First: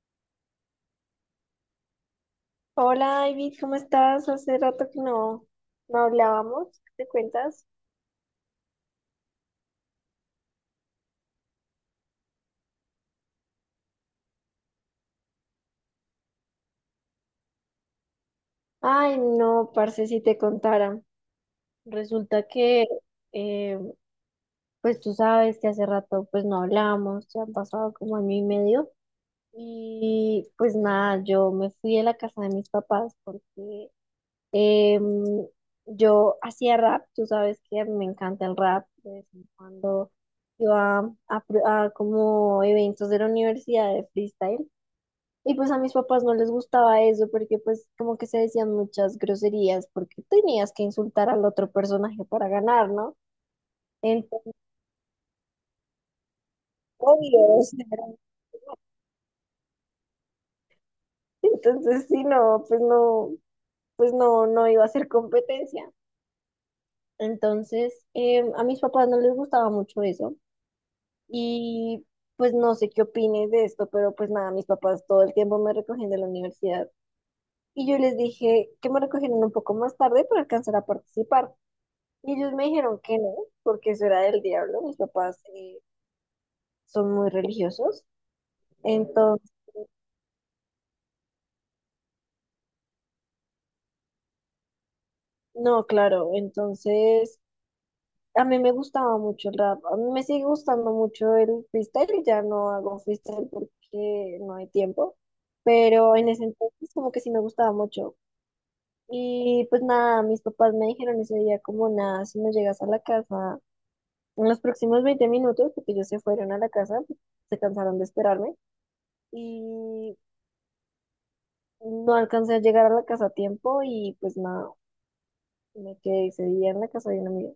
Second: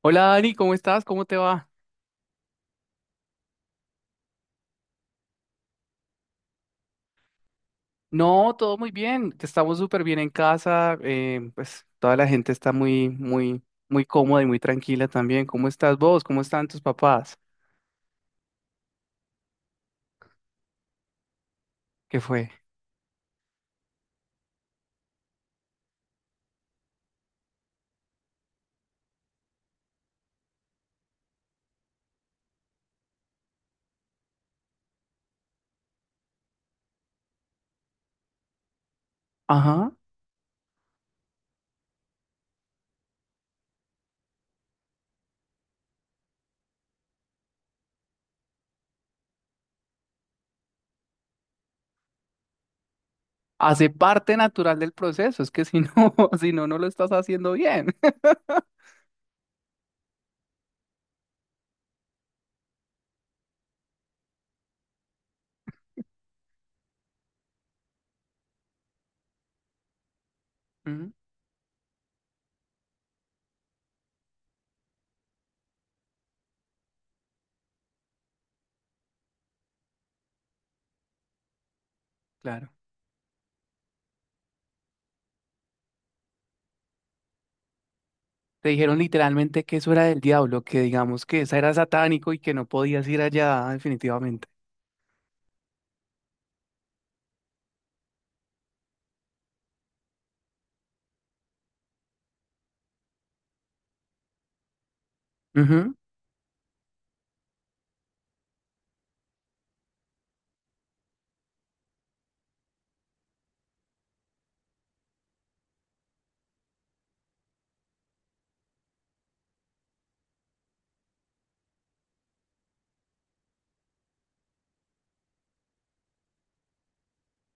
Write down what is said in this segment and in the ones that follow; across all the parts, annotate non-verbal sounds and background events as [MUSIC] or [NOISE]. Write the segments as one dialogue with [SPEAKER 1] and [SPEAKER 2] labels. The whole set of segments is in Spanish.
[SPEAKER 1] Hola Dani, ¿cómo estás? ¿Cómo te va?
[SPEAKER 2] Hola, David, ¿cómo estás? Hace rato que no hablábamos. ¿Qué te cuentas?
[SPEAKER 1] No, todo muy bien. Estamos súper bien en casa. Pues toda la gente está muy, muy, muy cómoda y muy tranquila también. ¿Cómo estás vos? ¿Cómo están tus papás?
[SPEAKER 2] Ay, no, parce, si te contara.
[SPEAKER 1] ¿Qué
[SPEAKER 2] Resulta
[SPEAKER 1] fue?
[SPEAKER 2] que, eh, pues tú sabes que hace rato pues no hablábamos, ya han pasado como año y medio. Y pues nada, yo me fui de la casa de mis papás porque em, yo hacía rap, tú sabes que me encanta el rap, de vez en
[SPEAKER 1] Ajá.
[SPEAKER 2] cuando iba a como eventos de la universidad de freestyle. Y pues a mis papás no les gustaba eso porque pues como que se decían muchas groserías porque tenías que insultar al otro personaje para ganar, ¿no?
[SPEAKER 1] Hace parte
[SPEAKER 2] Entonces,
[SPEAKER 1] natural del proceso. Es que si no, [LAUGHS] si no, no lo
[SPEAKER 2] [LAUGHS]
[SPEAKER 1] estás haciendo
[SPEAKER 2] obvio, o sea,
[SPEAKER 1] bien.
[SPEAKER 2] entonces sí, no, no iba a ser competencia. Entonces, a mis papás no les gustaba mucho eso
[SPEAKER 1] [LAUGHS] Ujú,
[SPEAKER 2] y pues no sé qué opines de esto, pero pues nada, mis papás todo el tiempo me recogían de la universidad y yo les dije que me recogieran un poco más tarde para alcanzar a participar. Y ellos me
[SPEAKER 1] claro.
[SPEAKER 2] dijeron que no, porque eso era del diablo. Mis papás son muy religiosos.
[SPEAKER 1] Te dijeron
[SPEAKER 2] Entonces,
[SPEAKER 1] literalmente que eso era del diablo, que digamos que esa era satánico y que no podías ir allá definitivamente.
[SPEAKER 2] no, claro, entonces a mí me gustaba mucho el rap, a mí me sigue gustando mucho el freestyle, ya no hago freestyle porque no hay tiempo, pero en ese entonces como que sí me gustaba mucho. Y pues nada, mis papás me dijeron ese día como nada, si no llegas a la casa en los próximos 20 minutos, porque ellos se fueron a la casa, se cansaron de esperarme. Y no alcancé a llegar a la casa a tiempo y pues nada, me quedé ese día en la casa de una amiga.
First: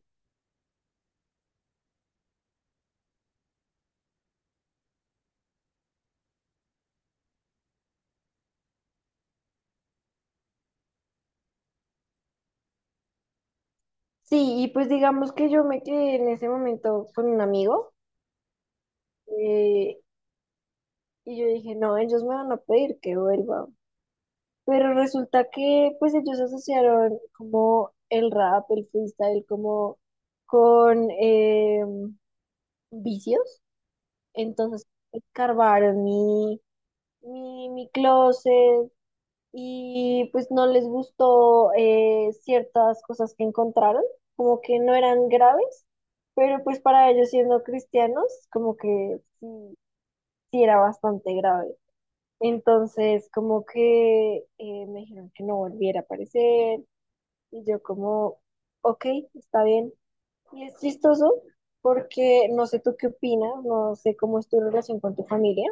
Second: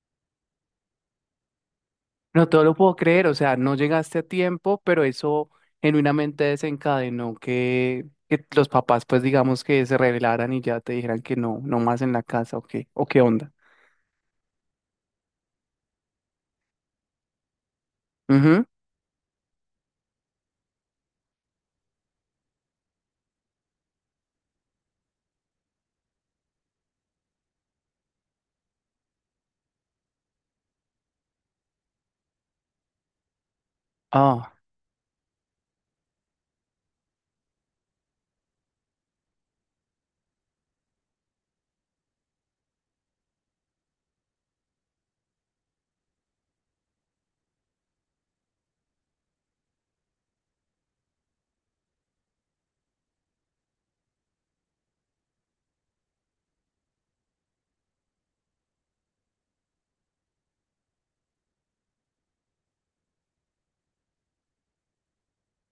[SPEAKER 1] No todo lo puedo creer, o sea, no llegaste a tiempo, pero eso genuinamente desencadenó que los papás, pues digamos que se rebelaran y ya te dijeran que no, no más en la casa, o qué onda.
[SPEAKER 2] Sí, y pues digamos que yo me quedé en ese momento con un amigo
[SPEAKER 1] Ujú,
[SPEAKER 2] eh, y yo dije, no, ellos me van a pedir que vuelva. Pero resulta que pues ellos asociaron como el rap, el freestyle, como con vicios.
[SPEAKER 1] ah,
[SPEAKER 2] Entonces escarbaron mi closet, y pues no les gustó ciertas cosas que encontraron, como que no eran graves, pero pues para ellos siendo cristianos, como que sí, sí era bastante grave. Entonces, como que me dijeron que no volviera a aparecer y yo como, ok, está bien. Y es chistoso porque no sé tú qué opinas, no sé cómo es tu relación con tu familia,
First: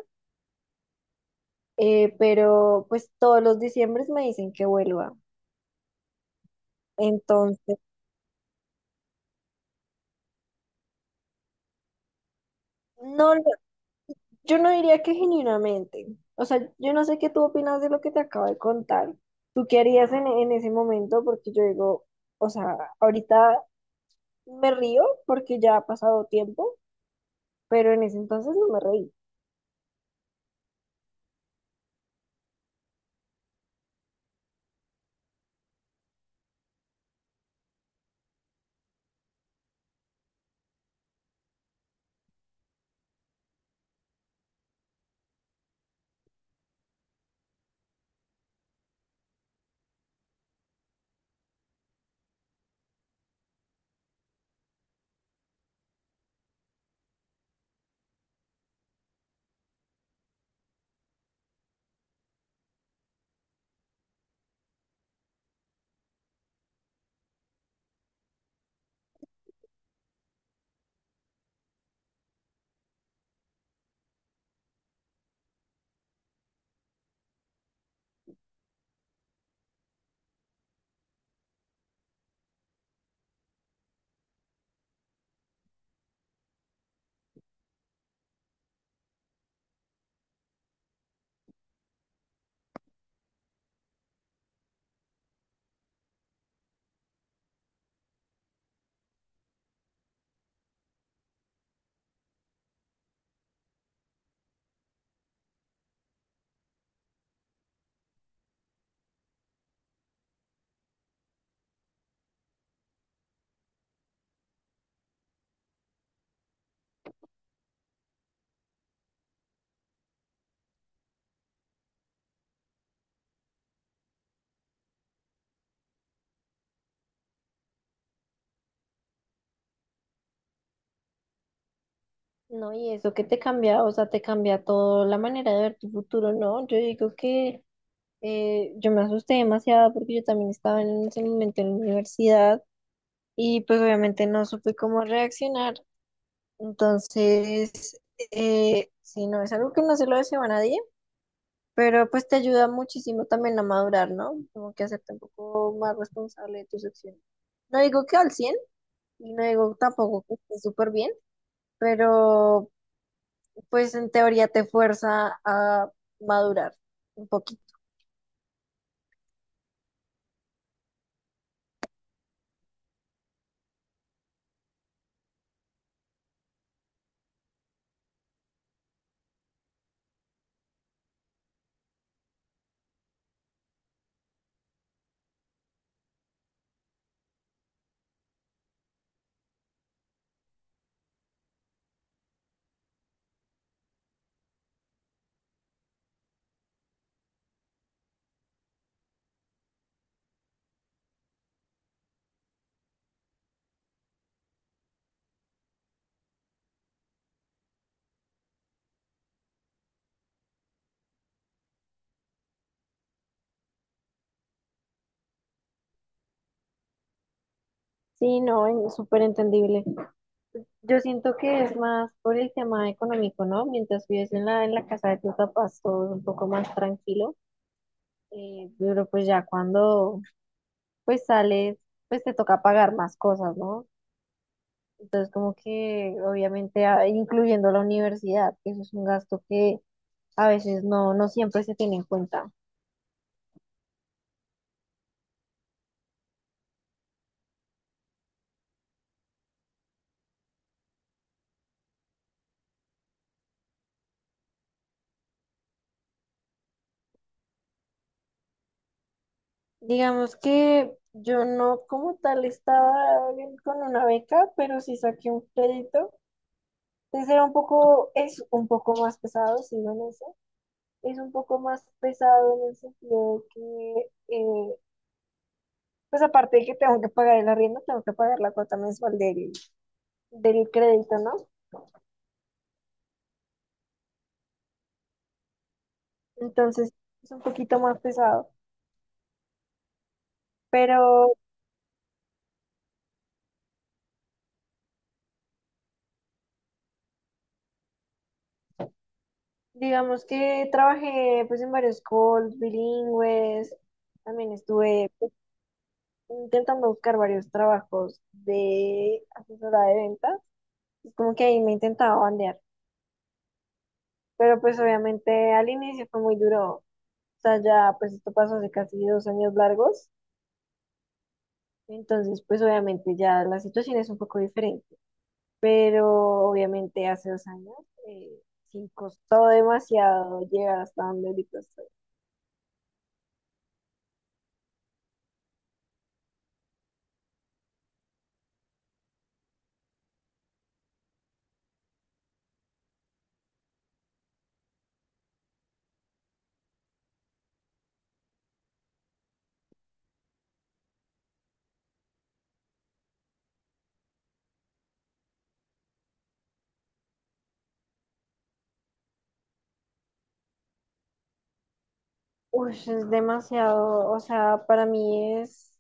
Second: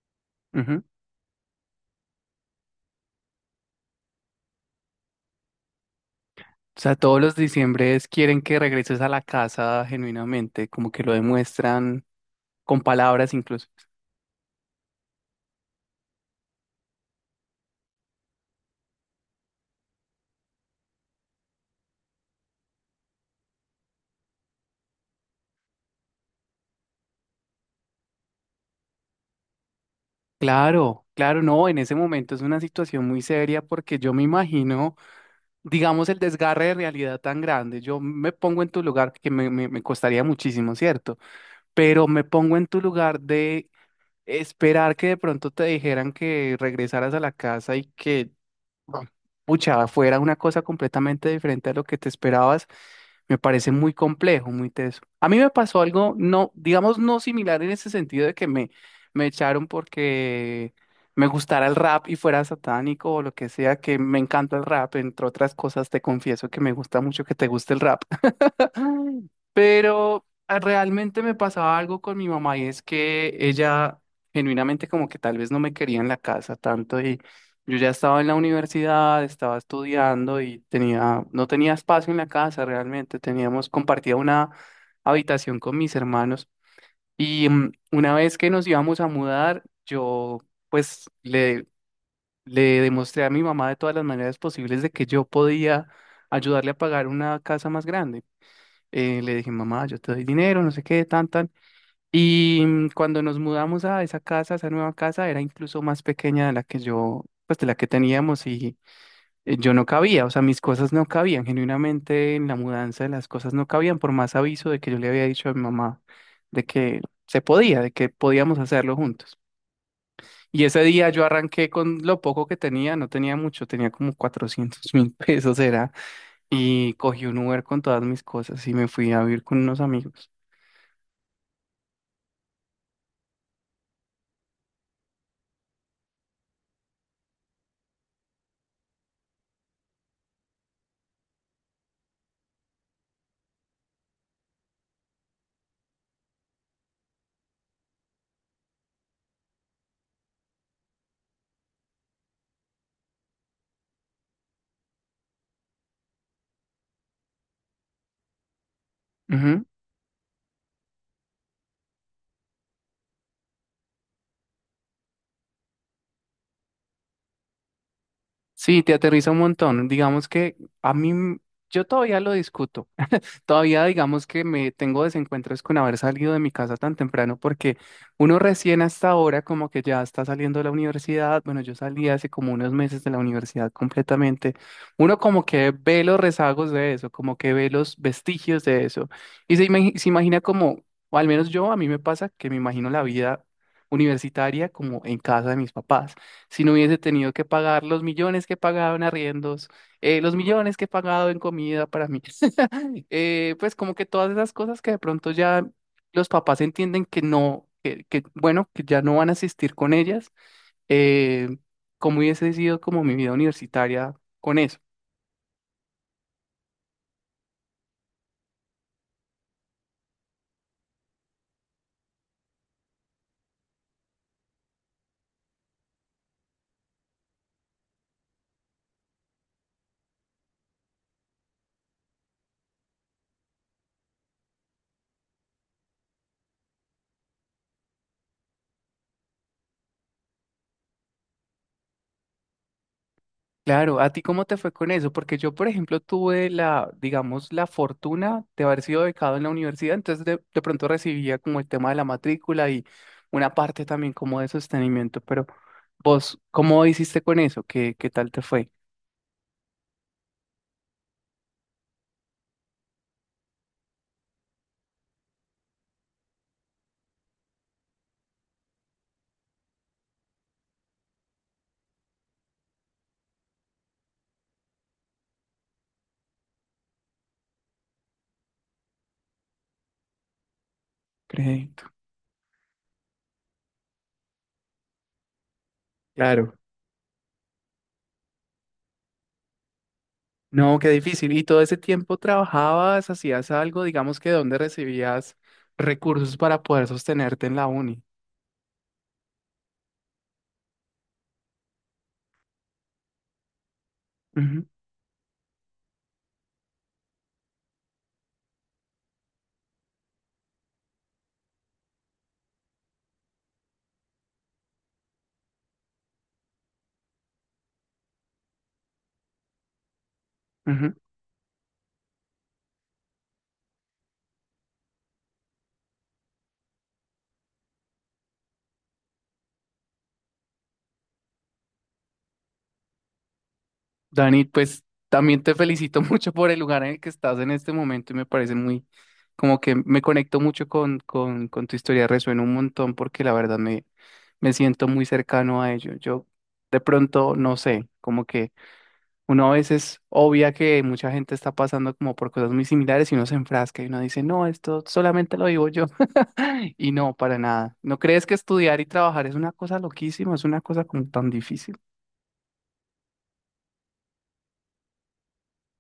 [SPEAKER 1] ujú.
[SPEAKER 2] pero pues todos los diciembres me dicen que vuelva.
[SPEAKER 1] O sea, todos los
[SPEAKER 2] Entonces,
[SPEAKER 1] diciembres quieren que regreses a la casa genuinamente, como que lo demuestran con palabras
[SPEAKER 2] no,
[SPEAKER 1] incluso.
[SPEAKER 2] yo no diría que genuinamente. O sea, yo no sé qué tú opinas de lo que te acabo de contar. ¿Tú qué harías en ese momento? Porque yo digo, o sea, ahorita me río porque ya ha pasado tiempo, pero en ese entonces no me reí.
[SPEAKER 1] Claro, claro, no, en ese momento es una situación muy seria porque yo me imagino, digamos, el desgarre de realidad tan grande. Yo me pongo en tu lugar, que me costaría muchísimo, ¿cierto? Pero me pongo en tu lugar de esperar que de pronto te dijeran que regresaras a la casa y que bueno, pucha, fuera una cosa completamente diferente a lo que te esperabas. Me parece muy complejo, muy teso. A mí me pasó algo, no, digamos, no similar en ese sentido de que me echaron porque me gustara el rap y fuera satánico o lo que sea, que me encanta el rap, entre otras cosas, te confieso que me gusta mucho que te guste el rap. Pero realmente me pasaba algo con mi mamá y es que ella genuinamente como que tal vez no me quería en la casa tanto y yo ya estaba en la universidad, estaba estudiando y tenía, no tenía espacio en la casa realmente, teníamos, compartía una habitación con mis hermanos y una vez que nos íbamos a mudar, yo pues le demostré a mi mamá de todas las maneras posibles de que yo podía ayudarle a pagar una casa más grande. Le dije, mamá, yo te doy dinero, no sé qué, tan, tan. Y cuando nos mudamos a esa casa, a esa nueva casa, era incluso más pequeña de la que yo, pues de la que teníamos y yo no cabía, o sea, mis cosas no cabían, genuinamente en la mudanza las cosas no cabían, por más aviso de que yo le había dicho a mi mamá de que se podía, de que podíamos hacerlo juntos. Y ese día yo arranqué con lo poco que tenía, no tenía mucho, tenía como 400.000 pesos, era y cogí un Uber con todas mis cosas y me fui a vivir con unos amigos.
[SPEAKER 2] No, y eso que te cambia, o sea, te cambia toda la manera de ver tu futuro, ¿no? Yo digo que yo me asusté demasiado porque yo también estaba en ese momento en la universidad y pues obviamente no supe cómo reaccionar. Entonces, sí, no, es algo que no se lo deseo a nadie, pero pues te ayuda muchísimo también a madurar, ¿no? Como que hacerte un poco más responsable de tus acciones. No digo que al 100% y no
[SPEAKER 1] Ujú.
[SPEAKER 2] digo tampoco que esté súper bien, pero pues en teoría te fuerza a madurar un poquito.
[SPEAKER 1] Sí, te aterriza un montón. Digamos que a mí, m- yo todavía lo discuto. Todavía digamos que me tengo desencuentros con haber salido de mi casa tan temprano porque uno recién hasta ahora como que ya está saliendo de la universidad, bueno, yo salí hace como unos meses de la universidad completamente, uno como que ve los rezagos de eso, como que ve los vestigios de eso y se imagina como, o al menos yo, a mí me pasa que me imagino la vida universitaria como en casa de mis papás, si no hubiese tenido que pagar los millones que pagaban arriendos los millones que he pagado en comida para mí pues como que todas esas cosas que de pronto ya los papás entienden que no, bueno, que ya no van a asistir con ellas, eh, cómo hubiese sido como mi vida universitaria con eso.
[SPEAKER 2] Sí, no, súper entendible. Yo siento que es más por el tema económico, ¿no? Mientras vives en la casa de tus papás, todo es un poco más tranquilo. Pero pues ya cuando pues sales, pues te toca pagar más cosas, ¿no? Entonces, como que obviamente incluyendo la universidad, que eso es un gasto que a veces no siempre se tiene en cuenta.
[SPEAKER 1] Claro, ¿a ti cómo te fue con eso? Porque yo, por ejemplo, tuve la, digamos, la fortuna de haber sido becado en la universidad, entonces de pronto recibía como el tema de la matrícula y una parte también como de sostenimiento, pero vos, ¿cómo hiciste con eso? ¿Qué tal te fue?
[SPEAKER 2] Digamos que yo no como tal estaba con una beca, pero sí saqué un crédito. Entonces era un poco, es un poco más pesado, sigo en eso. Es un poco más pesado en el sentido de que, pues aparte de que tengo que pagar el arriendo, tengo que pagar la cuota mensual del crédito, ¿no?
[SPEAKER 1] Crédito. Claro.
[SPEAKER 2] Entonces es un poquito más pesado.
[SPEAKER 1] No, qué difícil.
[SPEAKER 2] Pero
[SPEAKER 1] ¿Y todo ese tiempo trabajabas, hacías algo, digamos que dónde recibías recursos para poder sostenerte en la uni?
[SPEAKER 2] digamos que trabajé pues en varios calls bilingües. También
[SPEAKER 1] Ujú,
[SPEAKER 2] estuve pues, intentando buscar varios trabajos de asesora de ventas. Es como que ahí me intentaba bandear. Pero pues obviamente al inicio fue muy duro. O sea, ya pues esto pasó hace casi 2 años largos.
[SPEAKER 1] ujú.
[SPEAKER 2] Entonces pues obviamente ya la situación es un poco diferente. Pero obviamente hace 2 años eh, sí costó demasiado llegar hasta donde ahorita estoy.
[SPEAKER 1] Dani, pues también te felicito [LAUGHS] mucho por el lugar en el que estás en este momento y me parece muy, como que me conecto mucho con tu historia, resuena un montón porque la verdad me siento muy cercano a ello. Yo de pronto, no sé, como que... Uno a veces obvia que mucha gente está pasando como por cosas muy similares y uno se enfrasca y uno dice, no, esto solamente lo vivo yo. [LAUGHS] Y no, para nada. ¿No crees que estudiar y trabajar es una cosa loquísima? Es una cosa como tan difícil.
[SPEAKER 2] Uy, es demasiado, o sea, para mí es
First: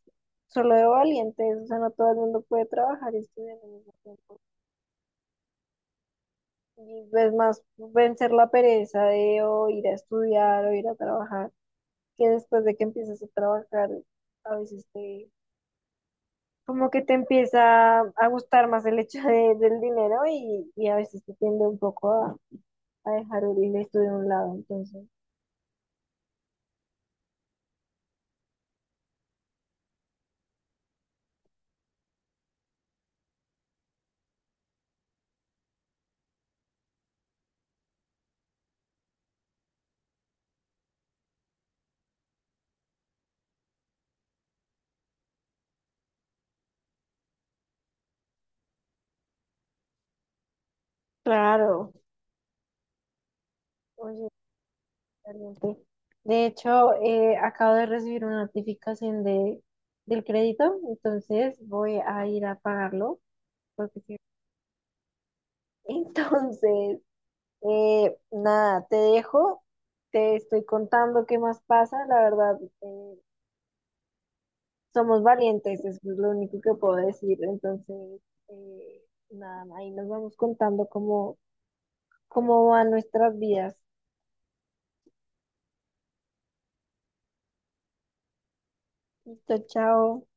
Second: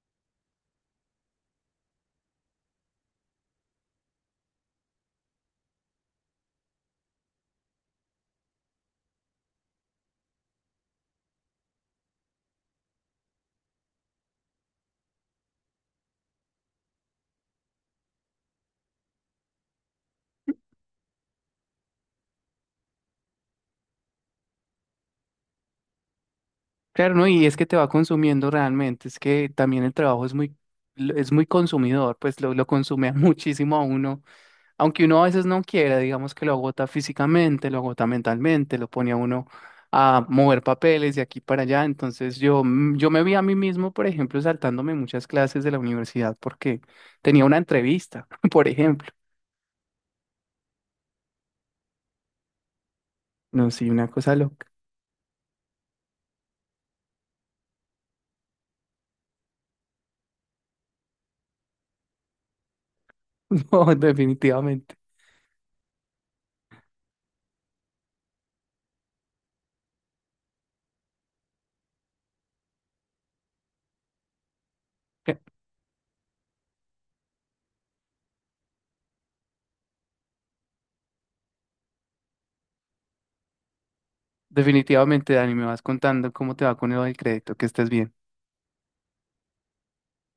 [SPEAKER 2] solo de valientes, o sea, no todo el mundo puede trabajar y estudiar al mismo tiempo. Y es más vencer la pereza de o ir a estudiar o ir a trabajar, que después de que empiezas a trabajar, a veces como que te empieza a gustar más el hecho del dinero y a veces te tiende un poco a dejar horrible esto de un lado, entonces.
[SPEAKER 1] Claro, ¿no? Y es que te va consumiendo realmente, es que también el trabajo es muy consumidor, pues lo consume [LAUGHS] a muchísimo a uno, aunque uno a veces no quiera, digamos que lo agota físicamente, lo agota mentalmente, lo pone a uno a mover papeles de aquí para allá, entonces yo me vi a mí mismo, por ejemplo, saltándome muchas clases de la universidad porque tenía una entrevista, [LAUGHS] por ejemplo,
[SPEAKER 2] Claro.
[SPEAKER 1] no, sí, una
[SPEAKER 2] Oye,
[SPEAKER 1] cosa loca,
[SPEAKER 2] excelente. De hecho, acabo de recibir una notificación de, del crédito, entonces voy a ir a pagarlo.
[SPEAKER 1] [LAUGHS] no,
[SPEAKER 2] Porque... sí.
[SPEAKER 1] definitivamente,
[SPEAKER 2] [LAUGHS] Entonces, nada, te dejo, te estoy contando qué más pasa. La verdad, somos
[SPEAKER 1] [LAUGHS]
[SPEAKER 2] valientes, eso es lo único que puedo decir. Entonces, eh, nada, ahí nos vamos contando cómo van nuestras vidas.
[SPEAKER 1] definitivamente, Dani, me vas contando cómo te va con el crédito, que estés bien.
[SPEAKER 2] Listo, chao.